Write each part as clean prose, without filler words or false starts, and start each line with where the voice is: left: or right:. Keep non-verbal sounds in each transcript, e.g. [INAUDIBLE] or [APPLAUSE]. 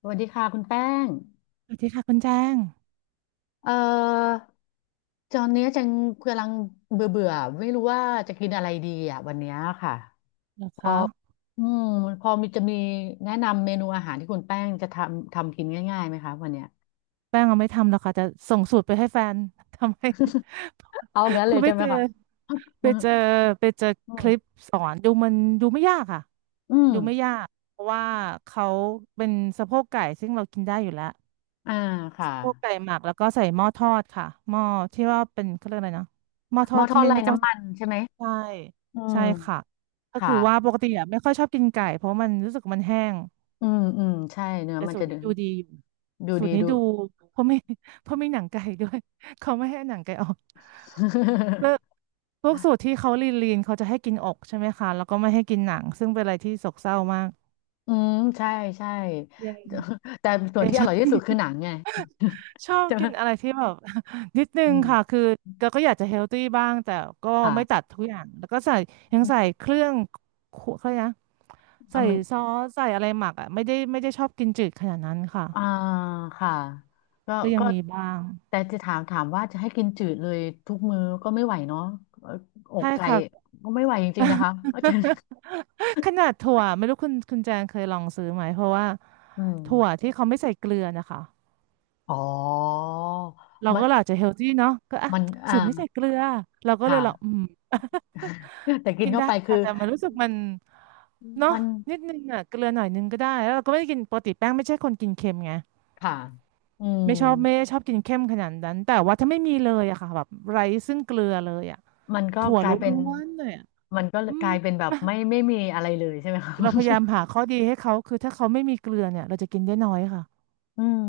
left: สวัสดีค่ะคุณแป้ง
right: สวัสดีค่ะคุณแจ้ง
left: เอ่อตอนเนี้ยจังกำลังเบื่อเบื่อไม่รู้ว่าจะกินอะไรดีอ่ะวันเนี้ยค่ะ
right: เหรอ
left: พอ
right: คะ
left: อืมพอมีจะมีแนะนำเมนูอาหารที่คุณแป้งจะทำกินง่ายๆไหมคะวันเนี้ย
right: แป้งเอาไม่ทำหรอกค่ะจะส่งสูตรไปให้แฟน [LAUGHS] ทำให้
left: เอา
right: [LAUGHS]
left: งั้นเล
right: คุณ
left: ยใช่ไหมคะ
right: ไป
left: อืม
right: เจอไปเจอ
left: อื
right: ค
left: ม
right: ลิปสอนดูมันดูไม่ยากค่ะ
left: อืม
right: ดูไม่ยากเพราะว่าเขาเป็นสะโพกไก่ซึ่งเรากินได้อยู่แล้ว
left: อ่าค่ะ
right: สะโพกไก่หมักแล้วก็ใส่หม้อทอดค่ะหม้อที่ว่าเป็นเขาเรียกอะไรนะหม้อท
left: ห
right: อ
left: ม้อ
right: ด
left: ท
right: ที่
left: อด
right: ไม่
left: ไร้
right: ไม่ต้อง
left: น้ำ
right: ใส่
left: มันใช่ไหม
right: ใช่
left: อืม
right: ใช่ค่ะก็
left: ค่ะ
right: คือว่าปกติอะไม่ค่อยชอบกินไก่เพราะมันรู้สึกมันแห้ง
left: อืมใช่เนื้อ
right: แต่
left: มัน
right: สู
left: จะ
right: ตร
left: ดู
right: นี้ดูดีอยู่
left: ดู
right: สูต
left: ดี
right: รนี้
left: ดู
right: ดูเพราะไม่ [LAUGHS] เพราะไม่หนังไก่ด้วย [LAUGHS] เขาไม่ให้หนังไก่ออกเลิก
left: [LAUGHS]
right: พวกสูตรที่เขาลีนลีนเขาจะให้กินอกใช่ไหมคะแล้วก็ไม่ให้กินหนังซึ่งเป็นอะไรที่โศกเศร้ามาก
left: อืมใช่ใช่
right: ยัง
left: [LAUGHS] แต่ส่วน
right: ยัง
left: ที่
right: ช
left: อ
right: อ
left: ร่อ
right: บ
left: ยที่สุดคือหนังไง [LAUGHS]
right: [LAUGHS] ชอบ
left: ใช่ไห
right: กินอะ
left: ม
right: ไรที่แบบ [LAUGHS] นิดนึ
left: อื
right: งค่ะ
left: ม
right: คือเราก็อยากจะเฮลตี้บ้างแต่ก็ไม่ตั
left: ค่ะ
right: ดทุกอย่างแล้วก็ใส่ยัง
left: อื
right: ใส่
left: ม
right: เครื่องครัวเขาเรียกนะ
left: อ่ะ
right: ใส่
left: มัน
right: ซอสใส่อะไรหมักอ่ะไม่ได้ชอบกินจืดขนาดนั้นค่ะ
left: อ่าค่ะก็
right: ก็ยัง
left: ก็
right: มีบ้าง
left: แต่จะถามว่าจะให้กินจืดเลยทุกมื้อก็ไม่ไหวเนาะเอ่ออก
right: ใช่
left: ไก่
right: ค่ะ
left: ก็ไม่ไหวจริงๆนะคะ [LAUGHS] อาจารย์
right: ขนาดถั่วไม่รู้คุณแจงเคยลองซื้อไหมเพราะว่า
left: อืม
right: ถั่วที่เขาไม่ใส่เกลือนะคะ
left: อ๋อ
right: เรา
left: มัน
right: ก็อาจจะเฮลตี้เนาะก็อ่ะสู
left: อ่า
right: ตรไม่ใส่เกลือเราก็เล
left: ค่ะ
right: ยลองอืม [LAUGHS]
left: [LAUGHS] แต่กิน
right: กิน
left: เข้า
right: ได้
left: ไปคื
right: ค่ะ
left: อ
right: แต่มันรู้สึกมันเนาะ
left: มัน
right: นิดนึงอ่ะเกลือหน่อยนึงก็ได้แล้วเราก็ไม่ได้กินปกติแป้งไม่ใช่คนกินเค็มไง
left: ค่ะอืม
right: ไม่ชอบไม่ได้ชอบกินเค็มขนาดนั้นแต่ว่าถ้าไม่มีเลยอะค่ะแบบไร้ซึ่งเกลือเลยอะ
left: มันก็
right: ถั่ว
left: ก
right: ล
left: ลายเป็น
right: ้วนๆเลยอะ
left: มันก็
right: อื
left: ก
right: ม
left: ลายเป็นแบบไม่มีอะไรเลยใช่ไหมครับ
right: [LAUGHS] เราพยายามหาข้อดีให้เขาคือถ้าเขาไม่มีเกลือเนี่ยเราจะกินได้น้อยค่ะ
left: [LAUGHS] อืม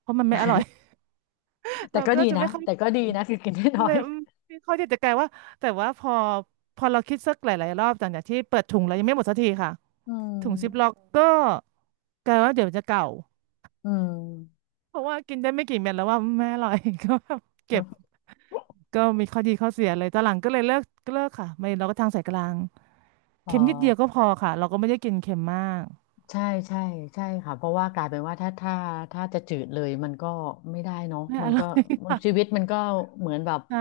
right: เพราะมันไม่อร่อย
left: แต่
right: เรา
left: ก็
right: ก็
left: ดี
right: จะ
left: นะ
right: ไม่ค่อย
left: แต่ก็ดี
right: เหมือน
left: นะคือกินได้น้อ
right: เล
left: ย
right: ยอืมไม่ค่อยที่จะแกลายว่าแต่ว่าพอเราคิดสักหลายๆรอบจากอย่างที่เปิดถุงแล้วยังไม่หมดสักทีค่ะ
left: [LAUGHS] อืม
right: ถุงซิปล็อกก็แกลายว่าเดี๋ยวจะเก่า
left: อืม
right: เพราะว่ากินได้ไม่กี่เม็ดแล้วว่าไม่อร่อย [LAUGHS] ก็แบบ
left: เน
right: เก็บ
left: อะ
right: ก็มีข้อดีข้อเสียเลยตอนหลังก็เลยเลิกเลิกค่ะไม่เราก็ทางสายกลาง
left: อ๋อ
right: เค็มนิดเดียวก็พอค่ะเราก็ไม่ได้กินเค็มมาก
left: ใช่ใช่ใช่ค่ะเพราะว่ากลายเป็นว่าถ้าจะจืดเลยมันก็ไม่ได้เนาะ
right: ไม่
left: มั
right: อ
left: น
right: ร่
left: ก็
right: อย
left: ชี
right: ค่ะ
left: วิตมันก็เหมือนแบบ
right: ใช่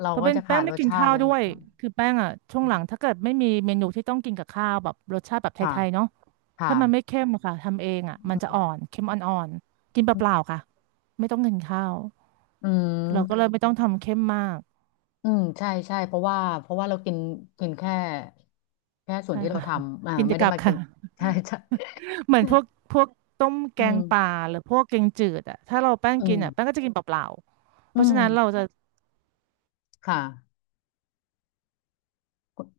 left: เรา
right: เพราะ
left: ก็
right: เป็น
left: จะขา
right: แป้ง
left: ดร
right: ไม่
left: ส
right: กิน
left: ชาติ
right: ข้า
left: เล
right: ว
left: ย
right: ด้วยคือแป้งอ่ะช่วง
left: อื
right: หลังถ้า
left: ม
right: เกิดไม่มีเมนูที่ต้องกินกับข้าวแบบรสชาติแบบ
left: ค่ะ
right: ไทยๆเนาะ ถ้ามันไม่
left: ค่ะ
right: เข้มอะค่ะทำเองอ่ะมันจะอ่อนเข้มอ่อนๆกินเปล่าๆค่ะไม่ต้องกินข้าว
left: อื
right: เราก็เล
left: ม
right: ยมไม่ต้องทำเข้มมาก
left: อืมใช่ใช่เพราะว่าเรากินกินแค่แค่ส่วน
right: ใช่
left: ที่เรา
right: ค่ะ
left: ทำอ่า
right: [LAUGHS] กิน
left: ไม่
right: แต่
left: ได้
right: กลับ
left: มากิ
right: ค่ะ
left: น [LAUGHS]
right: [LAUGHS]
left: ใช่ใช่
right: ค่ะเหมือนพวกพวกต้มแก
left: อื
right: ง
left: ม
right: ป่าหรือพวกแกงจืดอ่ะถ้าเราแป้ง
left: อื
right: กิน
left: ม
right: อ่ะแป้งก็จะกินเปล่าๆเพ
left: อื
right: ราะฉะนั้นเรา
left: ม
right: จะ
left: ค่ะ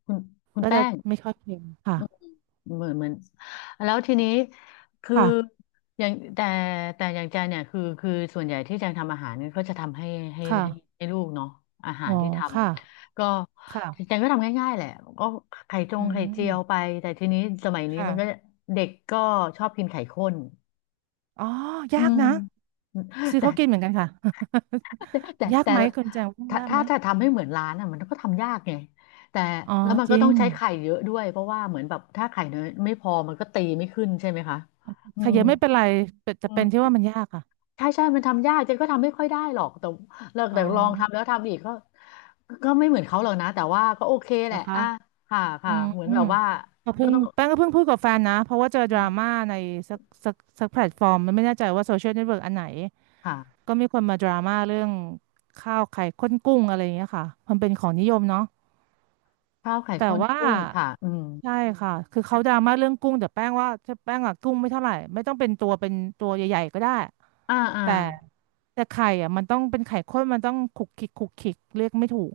left: คุณคุณ
right: ก็
left: แป้
right: จะ
left: ง
right: ไม่ค่อยเค็มค่ะ
left: อืมเหมือนเหมือนแล้วทีนี้คือ
right: ค่ะ
left: อย่างแต่อย่างแจเนี่ยคือคือส่วนใหญ่ที่แจงทำอาหารเนี่ยก็จะทำให้ให้
right: ค่ะ
left: ให้ให้ลูกเนาะอาหา
right: อ๋
left: ร
right: อ
left: ที่ท
right: ค่ะ
left: ำก็แจ
right: ค่ะ
left: งก็ทำง่ายๆแหละก็ไข่จ
right: อื
left: งไข่เจี
right: ม
left: ยวไปแต่ทีนี้สมัยนี้มันก็
right: ค่ะ
left: เด็กก็ชอบกินไข่ข้น
right: อ๋อ
left: อื
right: ยาก
left: ม
right: นะซื้อเขากินเห
left: แต่
right: มือนกันค่ะ [LAUGHS] ยากไหมคุณแจงว่า
left: แต่
right: ยากไหม
left: ถ้าทำให้เหมือนร้านอ่ะมันก็ทำยากไงแต่
right: อ๋อ
left: แล้วมัน
right: จ
left: ก็
right: ริ
left: ต้อ
right: ง
left: งใช้ไข่เยอะด้วยเพราะว่าเหมือนแบบถ้าไข่เนยไม่พอมันก็ตีไม่ขึ้นใช่ไหมคะอื
right: ข
left: ม
right: ยับไม่เป็นไรแต่จะ
left: อื
right: เป็นที่
left: ม
right: ว่ามันยากอ่ะ
left: ใช่ใช่มันทำยากเจนก็ทำไม่ค่อยได้หรอกแต่แล้ว
right: อ๋
left: แต่ลองทำแล้ว
right: อ
left: ทำอีกก็ก็ไม่เหมือนเขาหรอกนะแต่ว่าก็โอเคแห
right: เหรอ
left: ละ
right: คะ
left: อ่ะค่ะ
right: อื
left: ค่ะ
right: ม
left: เหมือน
right: อื
left: แบ
right: ม
left: บว่า
right: ก็
left: ก็
right: เพิ่ง
left: ต้อง
right: แป้งก็เพิ่งพูดกับแฟนนะเพราะว่าเจอด
left: อื
right: ราม่า
left: ม
right: ในสักสักสักแพลตฟอร์มมันไม่แน่ใจว่าโซเชียลเน็ตเวิร์กอันไหน
left: ค่ะ
right: ก็มีคนมาดราม่าเรื่องข้าวไข่ข้นกุ้งอะไรอย่างเงี้ยค่ะมันเป็นของนิยมเนาะ
left: ข้าวไข่
right: แต่
left: ข้น
right: ว่า
left: กุ้งค่ะอืม
right: ใช่ค่ะคือเขาดราม่าเรื่องกุ้งแต่แป้งว่าถ้าแป้งอะกุ้งไม่เท่าไหร่ไม่ต้องเป็นตัวเป็นตัวใหญ่ๆก็ได้
left: อ่าอ่า
right: แต่ไข่อะมันต้องเป็นไข่ข้นมันต้องขุกขิกขุกขิกเรียกไม่ถูก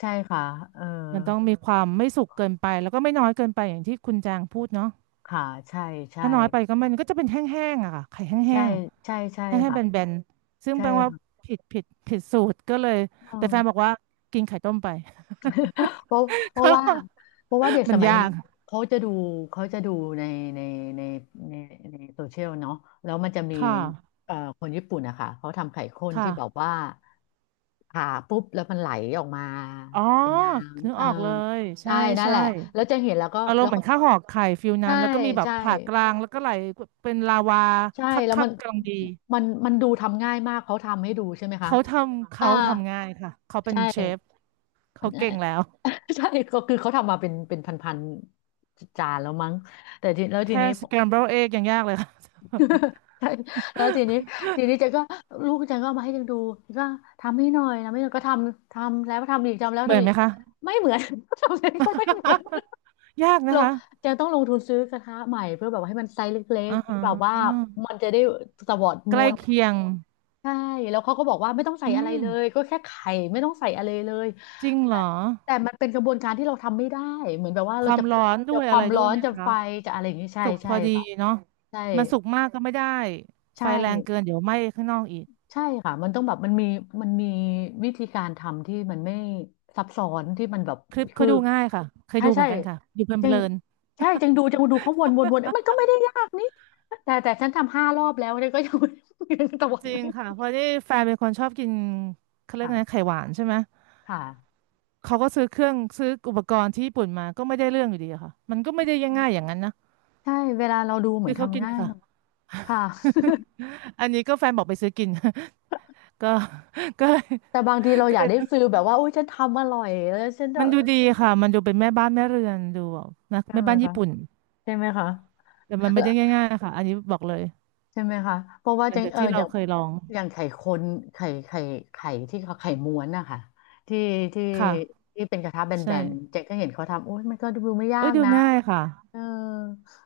left: ใช่ค่ะเออ
right: มันต้องมีความไม่สุกเกินไปแล้วก็ไม่น้อยเกินไปอย่างที่คุณจางพูดเนาะ
left: ค่ะใช่ใช่
right: ถ้าน้อยไปก็มันก็จะเป็นแห้งๆอะค่ะไข่แห้
left: ใช่
right: ง
left: ใช่ใช่
right: ๆแห้่งๆ
left: ค่ะ
right: แบนๆซึ่ง
left: ใช่
right: แปลว่า
left: ค่ะ
right: ผิดสูตรก็เลย
left: อื
right: แต่แฟนบอ
left: ม
right: กว่ากินไข่ต้มไป
left: เพราะเพ
right: [LAUGHS]
left: ราะ
right: ก็
left: ว่า
right: เอา
left: เพราะว่าเด็ก
right: มั
left: ส
right: น
left: มัย
right: ยา
left: นี้
right: กอ
left: เขาจะดูเขาจะดูในในในในในโซเชียลเนาะแล้วมันจะมี
right: ค่ะ
left: คนญี่ปุ่นนะคะเขาทำไข่ข้นที่แบบ
right: ค่ะ
left: ว่าผ่าปุ๊บแล้วมันไหลออกมา
right: อ๋อ
left: เป็นน้
right: นึ
left: ำ
right: ก
left: เออ
right: ออกเลยใช่
left: ใช่นั่นแห
right: ใช่
left: ละแล้วจะเห็นแล้วก็
right: อารม
left: แล้ว
right: เณ์เหมื
left: ก็
right: อนข้าวห่อไข่ฟิลนั้
left: ใช่
right: นแล้วก็มีแบบ
left: ใช่
right: ผ่ากลางแล้วก็ไหลเป็นลาวา
left: ใช่
right: คั
left: แล้วมั
right: ก
left: น
right: ๆกำลังดี
left: มันมันดูทำง่ายมากเขาทำให้ดูใช่ไหมคะ
right: เขาทำ
left: อ่า
right: เขาทำง่ายค่ะเขาเป็
left: ใช
right: นเชฟ
left: ่
right: เขา
left: ใช่
right: เก่งแล้ว
left: [LAUGHS] ใช่ก็คือเขาทำมาเป็นพันๆจานแล้วมั้งแต่ทีแล้วที
right: แค่
left: นี้ผม
right: scramble
left: [LAUGHS]
right: egg ยังยากเลยค่ะ
left: ใช่แล้วทีนี้ทีนี้เจนก็ลูกเจนก็เอามาให้เจนดูก็ทำให้หน่อยทำให้หน่อยก็ทำทำแล้วทำอีกทำแล้
right: [LAUGHS]
left: ว
right: เหมือ
left: ทำ
right: น
left: อี
right: ไห
left: ก
right: มคะ
left: ไม่เหมือน [LAUGHS] ทำเองก็ไม่เหมือน
right: [LAUGHS] ยากนะ
left: เรา
right: คะ
left: เจนต้องลงทุนซื้อกระทะใหม่เพื่อแบบว่าให้มันไซส์เล็ก
right: อ่า
left: ๆที่แบบว่า
right: ฮะ
left: มันจะได้สวอด
right: ใก
left: ม้
right: ล้
left: วน
right: เคียง
left: ใช่แล้วเขาก็บอกว่าไม่ต้องใส่
right: อื
left: อะไร
right: ม
left: เลยก็แค่ไข่ไม่ต้องใส่อะไรเลย
right: จริงเห
left: แต่
right: รอ
left: แต่มันเป็นกระบวนการที่เราทำไม่ได้เหมือนแบบว่า
right: ค
left: เรา
right: วาม
left: จะพ
right: ร้
left: ลิ
right: อ
left: ก
right: นด้
left: จะ
right: วย
left: ค
right: อะ
left: วา
right: ไร
left: ม
right: ด้
left: ร้
right: ว
left: อ
right: ย
left: น
right: ไหม
left: จะ
right: คะ
left: ไฟจะอะไรอย่างนี้ใช่
right: สุกพ
left: ใช่
right: อดี
left: ค่ะ
right: เนาะ
left: ใช่
right: มันสุกมากก็ไม่ได้ไฟ
left: ใช่
right: แรงเกินเดี๋ยวไหม้ข้างนอกอีก
left: ใช่ค่ะมันต้องแบบมันมีมันมีวิธีการทำที่มันไม่ซับซ้อนที่มันแบบ
right: คลิป
left: คื
right: เขา
left: อ
right: ดูง่ายค่ะเคย
left: ใช่
right: ดูเห
left: ใช่
right: มือนกันค่ะดู
left: จึ
right: เพ
left: ง
right: ลิน
left: ใช่จึงจึงดูเขาวนวนวนเอ้ยมันก็ไม่ได้ยากนี่แต่ฉันทำ5 รอบแล้วเนี่ยก็ยัง [LAUGHS] ยังตะวั
right: ๆ
left: น
right: จริง
left: ไม่
right: ค่ะเพ
left: มา
right: ราะที่แฟนเป็นคนชอบกินเขาเรียก
left: ค่ะ
right: ไงไข่หวานใช่ไหม
left: ค่ะ
right: เขาก็ซื้อเครื่องซื้ออุปกรณ์ที่ญี่ปุ่นมาก็ไม่ได้เรื่องอยู่ดีอะค่ะมันก็ไม่ได้ยังง่ายอย่างนั้นนะ
left: ใช่เวลาเราดูเหมื
right: คื
left: อน
right: อเขากิ
left: ทำ
right: น
left: ง่าย
right: ค่ะ
left: เนอะค่ะ
right: อันนี้ก็แฟนบอกไปซื้อกิน [LAUGHS] ก็ก็เลย
left: แต่บางทีเรา
right: ก็
left: อยา
right: เล
left: ก
right: ย
left: ได้ฟิลแบบว่าอุ้ยฉันทำอร่อยแล้วฉันจะ
right: มันดูดีค่ะมันดูเป็นแม่บ้านแม่เรือนดูแบบนะ
left: ใช่
right: แม่
left: ไหม
right: บ้าน
left: คะ
right: ญี่ปุ่น
left: ใช่ไหมคะ
right: แต่มันไม่
left: แล้ว
right: ได้ง่ายๆนะคะอันนี้บอกเลย
left: ใช่ไหมคะเพราะว่า
right: หลั
left: จั
right: ง
left: ง
right: จาก
left: เออ
right: ที่
left: อ
right: เรา
left: ย่าง
right: เคยลอง
left: อย่างไข่คนไข่ไข่ไข่ที่เขาไข่ม้วนนะคะที่ที่
right: ค่ะ
left: ที่เป็นกระทะแบ
right: ใช่
left: นๆเจ๊ก็เห็นเขาทำอุ้ยมันก็ดูไม่ยา
right: เอ้ย
left: ก
right: ดู
left: นะ
right: ง่ายค่ะ
left: เออ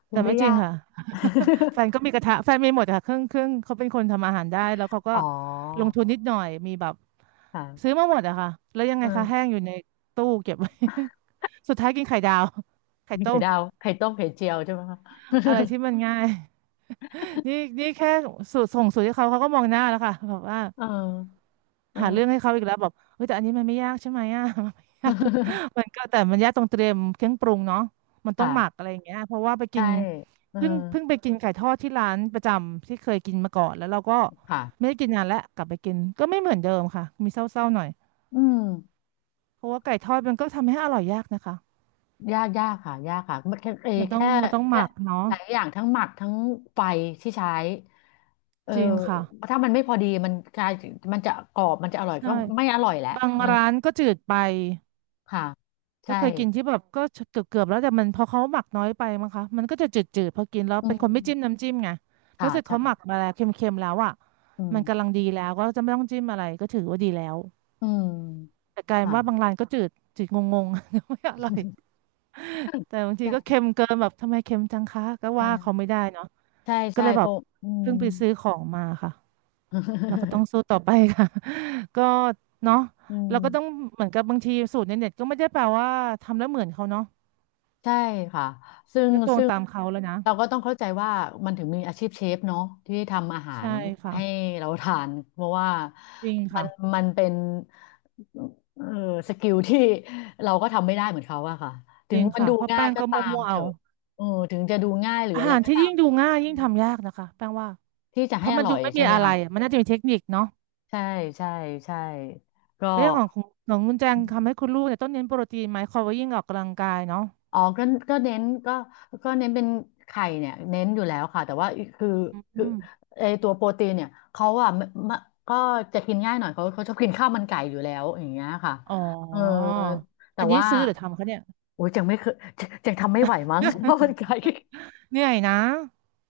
left: ดู
right: แต่
left: ไม่
right: ไม่จริ
left: ยา
right: ง
left: ก
right: ค่ะแฟนก็มีกระทะแฟนมีหมดค่ะเครื่องเครื่องเขาเป็นคนทำอาหารได้แล้วเขา
left: [LAUGHS]
right: ก็
left: อ๋อ
right: ลงทุนนิดหน่อยมีแบบซื้อ
left: ค่ะ
right: มาหมดอะค่ะแล้วยังไงคะแห้
left: เออ
right: งอยู่ในตู้เก็บไว้ [LAUGHS] สุดท้ายกินไข่ดาวไข่
left: มี
right: ต้
left: ไข่
right: ม
left: ดาวไข่ต้มไข่เจียวใช่ไหมคะ
right: อะไรที่มันง่าย นี่นี่แค่สูตรส่งสูตรให้เขาเขาก็มองหน้าแล้วค่ะแบบว่า
left: [LAUGHS] เออเอ
right: หาเรื่อง
left: อ
right: ให้เขาอีกแล้วบอกเฮ้ยแต่อันนี้มันไม่ยากใช่ไหมอ่ะ [LAUGHS] มันไม่ยากมันก็แต่มันยากตรงเตรียมเครื่องปรุงเนาะมัน
left: [LAUGHS]
right: ต้องหมัก
left: ค่ะ
right: อะไรอย่างเงี้ยเพราะว่าไปกิ
left: ใช่
right: น
left: เออ
right: เพิ่งไปกินไก่ทอดที่ร้านประจำที่เคยกินมาก่อนแล้วเราก็ไม่
left: ค่ะ
right: ได้กินนานแล้วกลับไปกินก็ไม่เหมือนเดิมค่ะมีเศร้าๆหน่อย
left: อืม
right: เพราะว่าไก่ทอดมันก็ทำให้อร่อยยากนะคะ
left: ยากยากค่ะยากค่ะ มันแค่เอ
right: มันต้อง
left: แค่
right: มันต้องห
left: แค่
right: มักเนาะ
left: หลายอย่างทั้งหมักทั้งไฟที่ใช้เออ
right: จริงค่ะ
left: ถ้ามันไม่พอดีมันกลายมันจะกรอบมันจะอร่อย
right: ใช่
left: ก็ไม่อร่อยแหละ
right: บาง
left: มัน
right: ร้านก็จืดไป
left: ค่ะ
right: ก็
left: ใช่
right: เคยกินที่แบบก็เกือบแล้วแต่มันพอเขาหมักน้อยไปมั้งคะมันก็จะจืดๆพอกินแล้ว
left: อื
right: เป็นคน
left: ม
right: ไม่จิ้มน้ำจิ้มไงถ้า
left: ค่ะ
right: เสร็จ
left: ใช่
right: เขาหมักมาแล้วเค็มๆแล้วอ่ะ
left: อื
right: มันกำ
left: ม
right: ลังดีแล้วก็จะไม่ต้องจิ้มอะไรก็ถือว่าดีแล้ว
left: อืม
right: แต่กลายเป็น
left: ค่ะ
right: ว่าบางร้านก็จืดจืดงงๆ [LAUGHS] ไม่อร่อยแต่บางทีก็
left: ใช่
right: เค็มเกินแบบทำไมเค็มจังคะก็
left: ใช่
right: ว่าเขาไม่ได้เนาะ
left: ใช่
right: ก็
left: ใช่
right: เลย
left: เพ
right: แบบ
left: ราะอืม
right: เพิ่งไปซื้อของมาค่ะเราก็ต้อ
left: [LAUGHS]
right: งสู้ต่อไปค่ะ [LAUGHS] ก็เนาะ
left: อื
right: เราก็ต้อง
left: ม
right: เหมือนกับบางทีสูตรในเน็ตก็ไม่ได้แปลว่าทำแล้วเหมือนเขาเนาะ
left: ใช่ค่ะ
right: ก็ตวง
left: ซึ่ง
right: ตามเขาแล้วนะ
left: เราก็ต้องเข้าใจว่ามันถึงมีอาชีพเชฟเนาะที่ทำอาหา
right: ใช่
left: ร
right: ค่ะ
left: ให้เราทาน [LAUGHS] เพราะว่า
right: จริง
left: มั
right: ค่ะ
left: นมันเป็นเออสกิลที่เราก็ทำไม่ได้เหมือนเขาอะค่ะ
right: จ
left: ถึง
right: ริง
left: มัน
right: ค่ะ
left: ดู
right: เพราะ
left: ง่า
right: แป้
left: ย
right: ง
left: ก็
right: ก็มั
left: ตาม
right: ่วๆ
left: เถ
right: เอา
left: อะเออถึงจะดูง่ายหรือ
right: อา
left: อะไร
right: หาร
left: ก็
right: ที่
left: ตาม
right: ยิ่ง
left: เถ
right: ดู
left: อะ
right: ง่าย
left: อื
right: ยิ่ง
left: ม
right: ทำยากนะคะแป้งว่า
left: ที่จะ
right: เพ
left: ให้
right: ราะ
left: อ
right: มัน
left: ร่
right: ดู
left: อย
right: ไม่
left: ใช่
right: มี
left: ไหม
right: อะไร
left: คะ
right: อะมันน่าจะมีเทคนิคเนาะ
left: ใช่ใช่ใช่ก็
right: เรื่องของคุณแจงทำให้คุณลูกเนี่ยต้องเน้นโปรตีนไหมคอยว่ายิ่งออกกำลังกายเนาะ
left: อ๋อก็ก็เน้นก็ก็เน้นเป็นไข่เนี่ยเน้นอยู่แล้วค่ะแต่ว่าคือ
right: อื
left: คือ
right: ม
left: ไอตัวโปรตีนเนี่ยเขาอะไม่ไม่ก็จะกินง่ายหน่อยเขาชอบกินข้าวมันไก่อยู่แล้วอย่างเงี้ยค่ะ
right: อ๋อ
left: เออแต่
right: อันนี้
left: ว่า
right: ซื้อหรือทำคะเนี่ย
left: โอ้ยยังไม่เคยยังยังทำไม่ไหวมั้ง [LAUGHS] ข้าวมัน
right: [LAUGHS]
left: ไก่
right: เหนื่อยนะ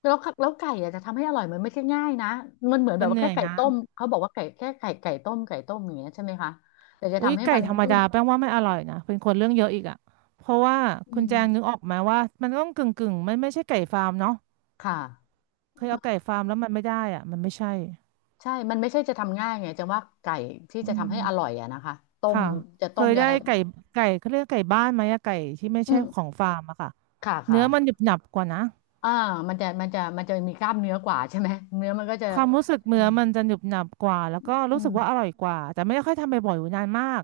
left: แล้วค่ะแล้วไก่อะจะทำให้อร่อยมันไม่ใช่ง่ายนะมันเหมือนแบ
right: มั
left: บ
right: น
left: ว่า
right: เหนื่
left: แค่
right: อย
left: ไก่
right: นะ
left: ต้มเขาบอกว่าไก่แค่ไก่ไก่ต้มไก่ต้มอย่างเงี้ยใช่ไหมคะแต่จะ
right: อุ้ย
left: ทำให้
right: ไก่
left: มัน
right: ธรรม
left: นุ่
right: ดา
left: ม
right: แป้งว่าไม่อร่อยนะเป็นคนเรื่องเยอะอีกอ่ะเพราะว่า
left: อื
right: คุณ
left: ม
right: แจงนึกออกไหมว่ามันต้องกึ่งมันไม่ใช่ไก่ฟาร์มเนาะ
left: ค่ะ
right: เคยเอาไก่ฟาร์มแล้วมันไม่ได้อ่ะมันไม่ใช่
left: ใช่ มันไม่ใช่จะทำง่ายไงจะว่าไก่ที่
right: อื
left: จะทำ
right: ม
left: ให้อร่อยอะนะคะ ต้ม
right: ค่ะ
left: จะ
right: เค
left: ต้ม
right: ย
left: จะอะ
right: ได้
left: ไร
right: ไก่ไก่เขาเรียกไก่บ้านไหมอะไก่ที่ไม่
left: อื
right: ใช่ข
left: ม
right: องฟาร์มอะค่ะ
left: ค่ะค่ะ
right: เนื้อมันหนึบหนับกว่านะ
left: อ่ามันจะมันจะมันจะมีกล้ามเนื้อกว่าใช่ไหมเนื้อมันก็จะ
right: ความรู้สึก
left: อื
right: เนื้อ
left: ม
right: มันจะหนึบหนับกว่าแล้วก็
left: อื
right: รู้สึ
left: ม
right: กว่าอร่อยกว่าแต่ไม่ได้ค่อยทำบ่อยๆอยู่นานมาก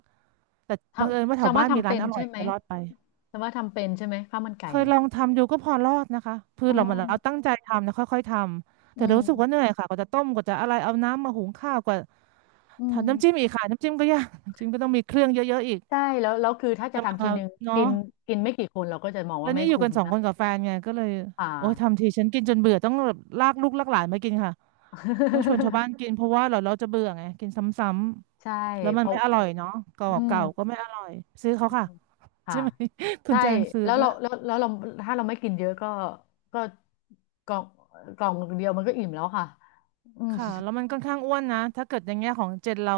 right: แต่
left: ท
right: บังเอิญว่า
left: ำ
right: แถว
left: จำว่า
right: บ้านมี
left: ทำ
right: ร้า
left: เป็
right: น
left: น
right: อร่อ
left: ใช่
right: ย
left: ไหม
right: ก็รอดไป
left: จำว่าทำเป็นใช่ไหมข้าวมันไก่
right: เคย
left: เนี่
right: ล
left: ย
right: องทำดูก็พอรอดนะคะคือ
left: อ๋อ
right: เรามาเราตั้งใจทำนะค่อยๆทำ
left: อื
right: แต่รู้สึกว่าเหนื่
left: ม
right: อยค่ะกว่าจะต้มกว่าจะอะไรเอาน้ำมาหุงข้าวกว่า
left: อืม
right: ทำน้ำจิ้มอีกค่ะน้ำจิ้มก็ยากน้ำจิ้มก็ต้องมีเครื่องเยอะๆอีก
left: ใช่แล้วคือถ้าจะ
right: จะ
left: ทำที
right: มา
left: นึง
right: เนาะ
left: กินกินไม่กี่คนเราก็จะมอง
right: แล้
left: ว่า
right: ว
left: ไม่
right: นี่อยู่
left: คุ้
right: กั
left: ม
right: นสอง
left: นะ
right: คนกับแฟนไงก็เลย
left: อ่า
right: โอ้ยทำทีฉันกินจนเบื่อต้องแบบลากลูกลากหลานมากินค่ะต้องชวนชาว
left: [LAUGHS]
right: บ้านกินเพราะว่าเราจะเบื่อไงกินซ้ำ
left: ใช่
right: ๆแล้วมั
left: เพ
right: น
left: ราะ
right: ไม่อร่อยเนาะเก่า
left: อืม
right: เก่าก็ไม่อร่อยซื้อเขาค่ะ
left: ค่ะ
right: ใช่ไหม [LAUGHS] คุณ
left: ใช่
right: แจงซื้อ
left: แล้วเรา
right: ป่ะ
left: แล้วแล้วเราถ้าเราไม่กินเยอะก็ก็กล่องกล่องเดียวมันก็อิ่มแล้วค่ะอืม
right: ค่ะแล้วมันค่อนข้างอ้วนนะถ้าเกิดอย่างเงี้ยของเจนเรา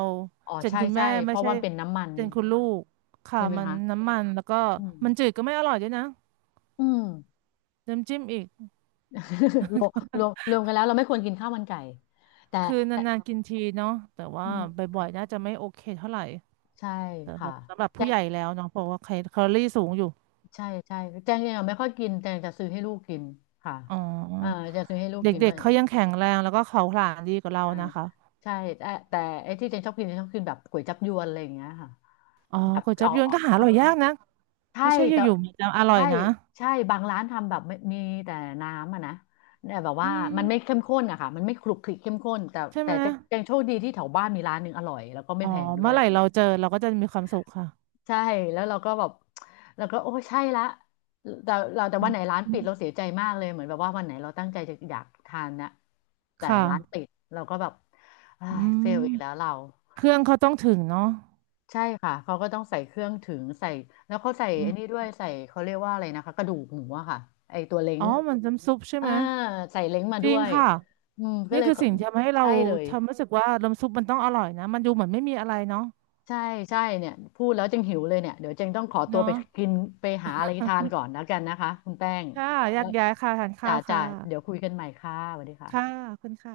left: อ๋อ
right: เจน
left: ใช่
right: คุณ
left: ใช่
right: แม่
left: เพ
right: ไม่
left: ราะ
right: ใช่
left: มันเป็นน้ำมัน
right: เจนคุณลูกค่ะ
left: ใช่ไหม
right: มัน
left: คะ
right: น้ำมันแล้วก็
left: อื
right: มันจืด
left: ม
right: ก็ไม่อร่อยด้วยนะ
left: อืม
right: น้ำจิ้มอีก
left: [LAUGHS] รวมรวมกันแล้วเราไม่ควรกินข้าวมันไก่แต่
right: คือ
left: แต่
right: นานๆกินทีเนาะแต่
left: อื
right: ว่า
left: ม
right: บ่อยๆน่าจะไม่โอเคเท่าไหร่
left: ใช่
right: สำห
left: ค่ะ
right: รับสำหรับ
left: แจ
right: ผู้ให
left: ง
right: ญ่แล้วเนาะเพราะว่าแคลอรี่สูงอยู่
left: ใช่ใช่แจงเองอะไม่ค่อยกินแจงจะซื้อให้ลูกกินค่ะ
right: อ๋อ
left: เอ่าจะซื้อให้ลูกกิน
right: เด็ก
left: ว่า
right: ๆเขายังแข็งแรงแล้วก็เขาผลาญดีกว่าเรา
left: อ่า
right: นะคะ
left: ใช่แต่แต่ไอ้ที่แจงชอบกินแจงชอบกินแบบก๋วยจั๊บยวนอะไรอย่างเงี้ยค่ะ
right: อ๋อ
left: แบบ
right: ก๋วยจั๊
left: เอา
right: บยวนก็หาอ
left: อ
right: ร่อยยากนะ
left: ใช่
right: ไม่ใช่อ
left: แต่
right: ยู่ๆมันจะอร่อ
left: ใช่
right: ยนะ
left: ใช่บางร้านทำแบบไม่มีแต่น้ำอะนะเนี่ยแบบ
right: อื
left: ว่ามันไม่เข้
right: ม
left: มข้นอะค่ะมันไม่คลุกคลิกเข้มข้นแต่
right: ใช่
left: แต่
right: ไหม
left: จะยังโชคดีที่แถวบ้านมีร้านหนึ่งอร่อยแล้วก็ไม่
right: อ๋อ
left: แพงด้ว
right: เมื่อ
left: ย
right: ไหร่
left: ง
right: เรา
left: ย
right: เจอเราก็จะมีความสุขค่ะ
left: ใช่แล้วเราก็แบบเราก็โอ้ใช่ละแต่เราแต่
right: อื
left: วัน
right: ม
left: ไหนร้านปิดเราเสียใจมากเลยเหมือนแบบว่าวันไหนเราตั้งใจจะอยากทานนะแต่
right: ค่ะ
left: ร้านปิดเราก็แบบ
right: อื
left: เฟลอีกแล้ว
right: ม
left: เรา
right: เครื่องเขาต้องถึงเนาะ
left: ใช่ค่ะเขาก็ต้องใส่เครื่องถึงใส่แล้วเขาใส่
right: อื
left: ไอ้
right: ม
left: นี้ด้วยใส่เขาเรียกว่าอะไรนะคะกระดูกหมูอะค่ะไอตัวเล้
right: อ๋
left: ง
right: อมันน้ำซุปใช่
left: อ่า
right: ไหม
left: ใส่เล้งมา
right: จ
left: ด้
right: ริง
left: วย
right: ค่ะ
left: อืมก็
right: นี่
left: เลย
right: คือ
left: เขา
right: สิ่งที่ทำให้เรา
left: ใช่เลย
right: ทำรู้สึกว่าน้ำซุปมันต้องอร่อยนะมันดูเหมือนไม่มีอะไรเนาะ
left: ใช่ใช่เนี่ยพูดแล้วจึงหิวเลยเนี่ยเดี๋ยวจึงต้องขอตัว
right: เนาะ
left: ไปกินไปหาอะไรทานก่อนแล้วกันนะคะคุณแป้ง
right: ค่ะแย
left: แล้
right: ก
left: ว
right: ย้ายค่ะทานข้า
left: จ่า
right: ว
left: จ่า
right: ค่ะ
left: เดี๋ยวคุยกันใหม่ค่ะสวัสดี
right: ค่ะ
left: ค่ะ
right: ขอบคุณค่ะ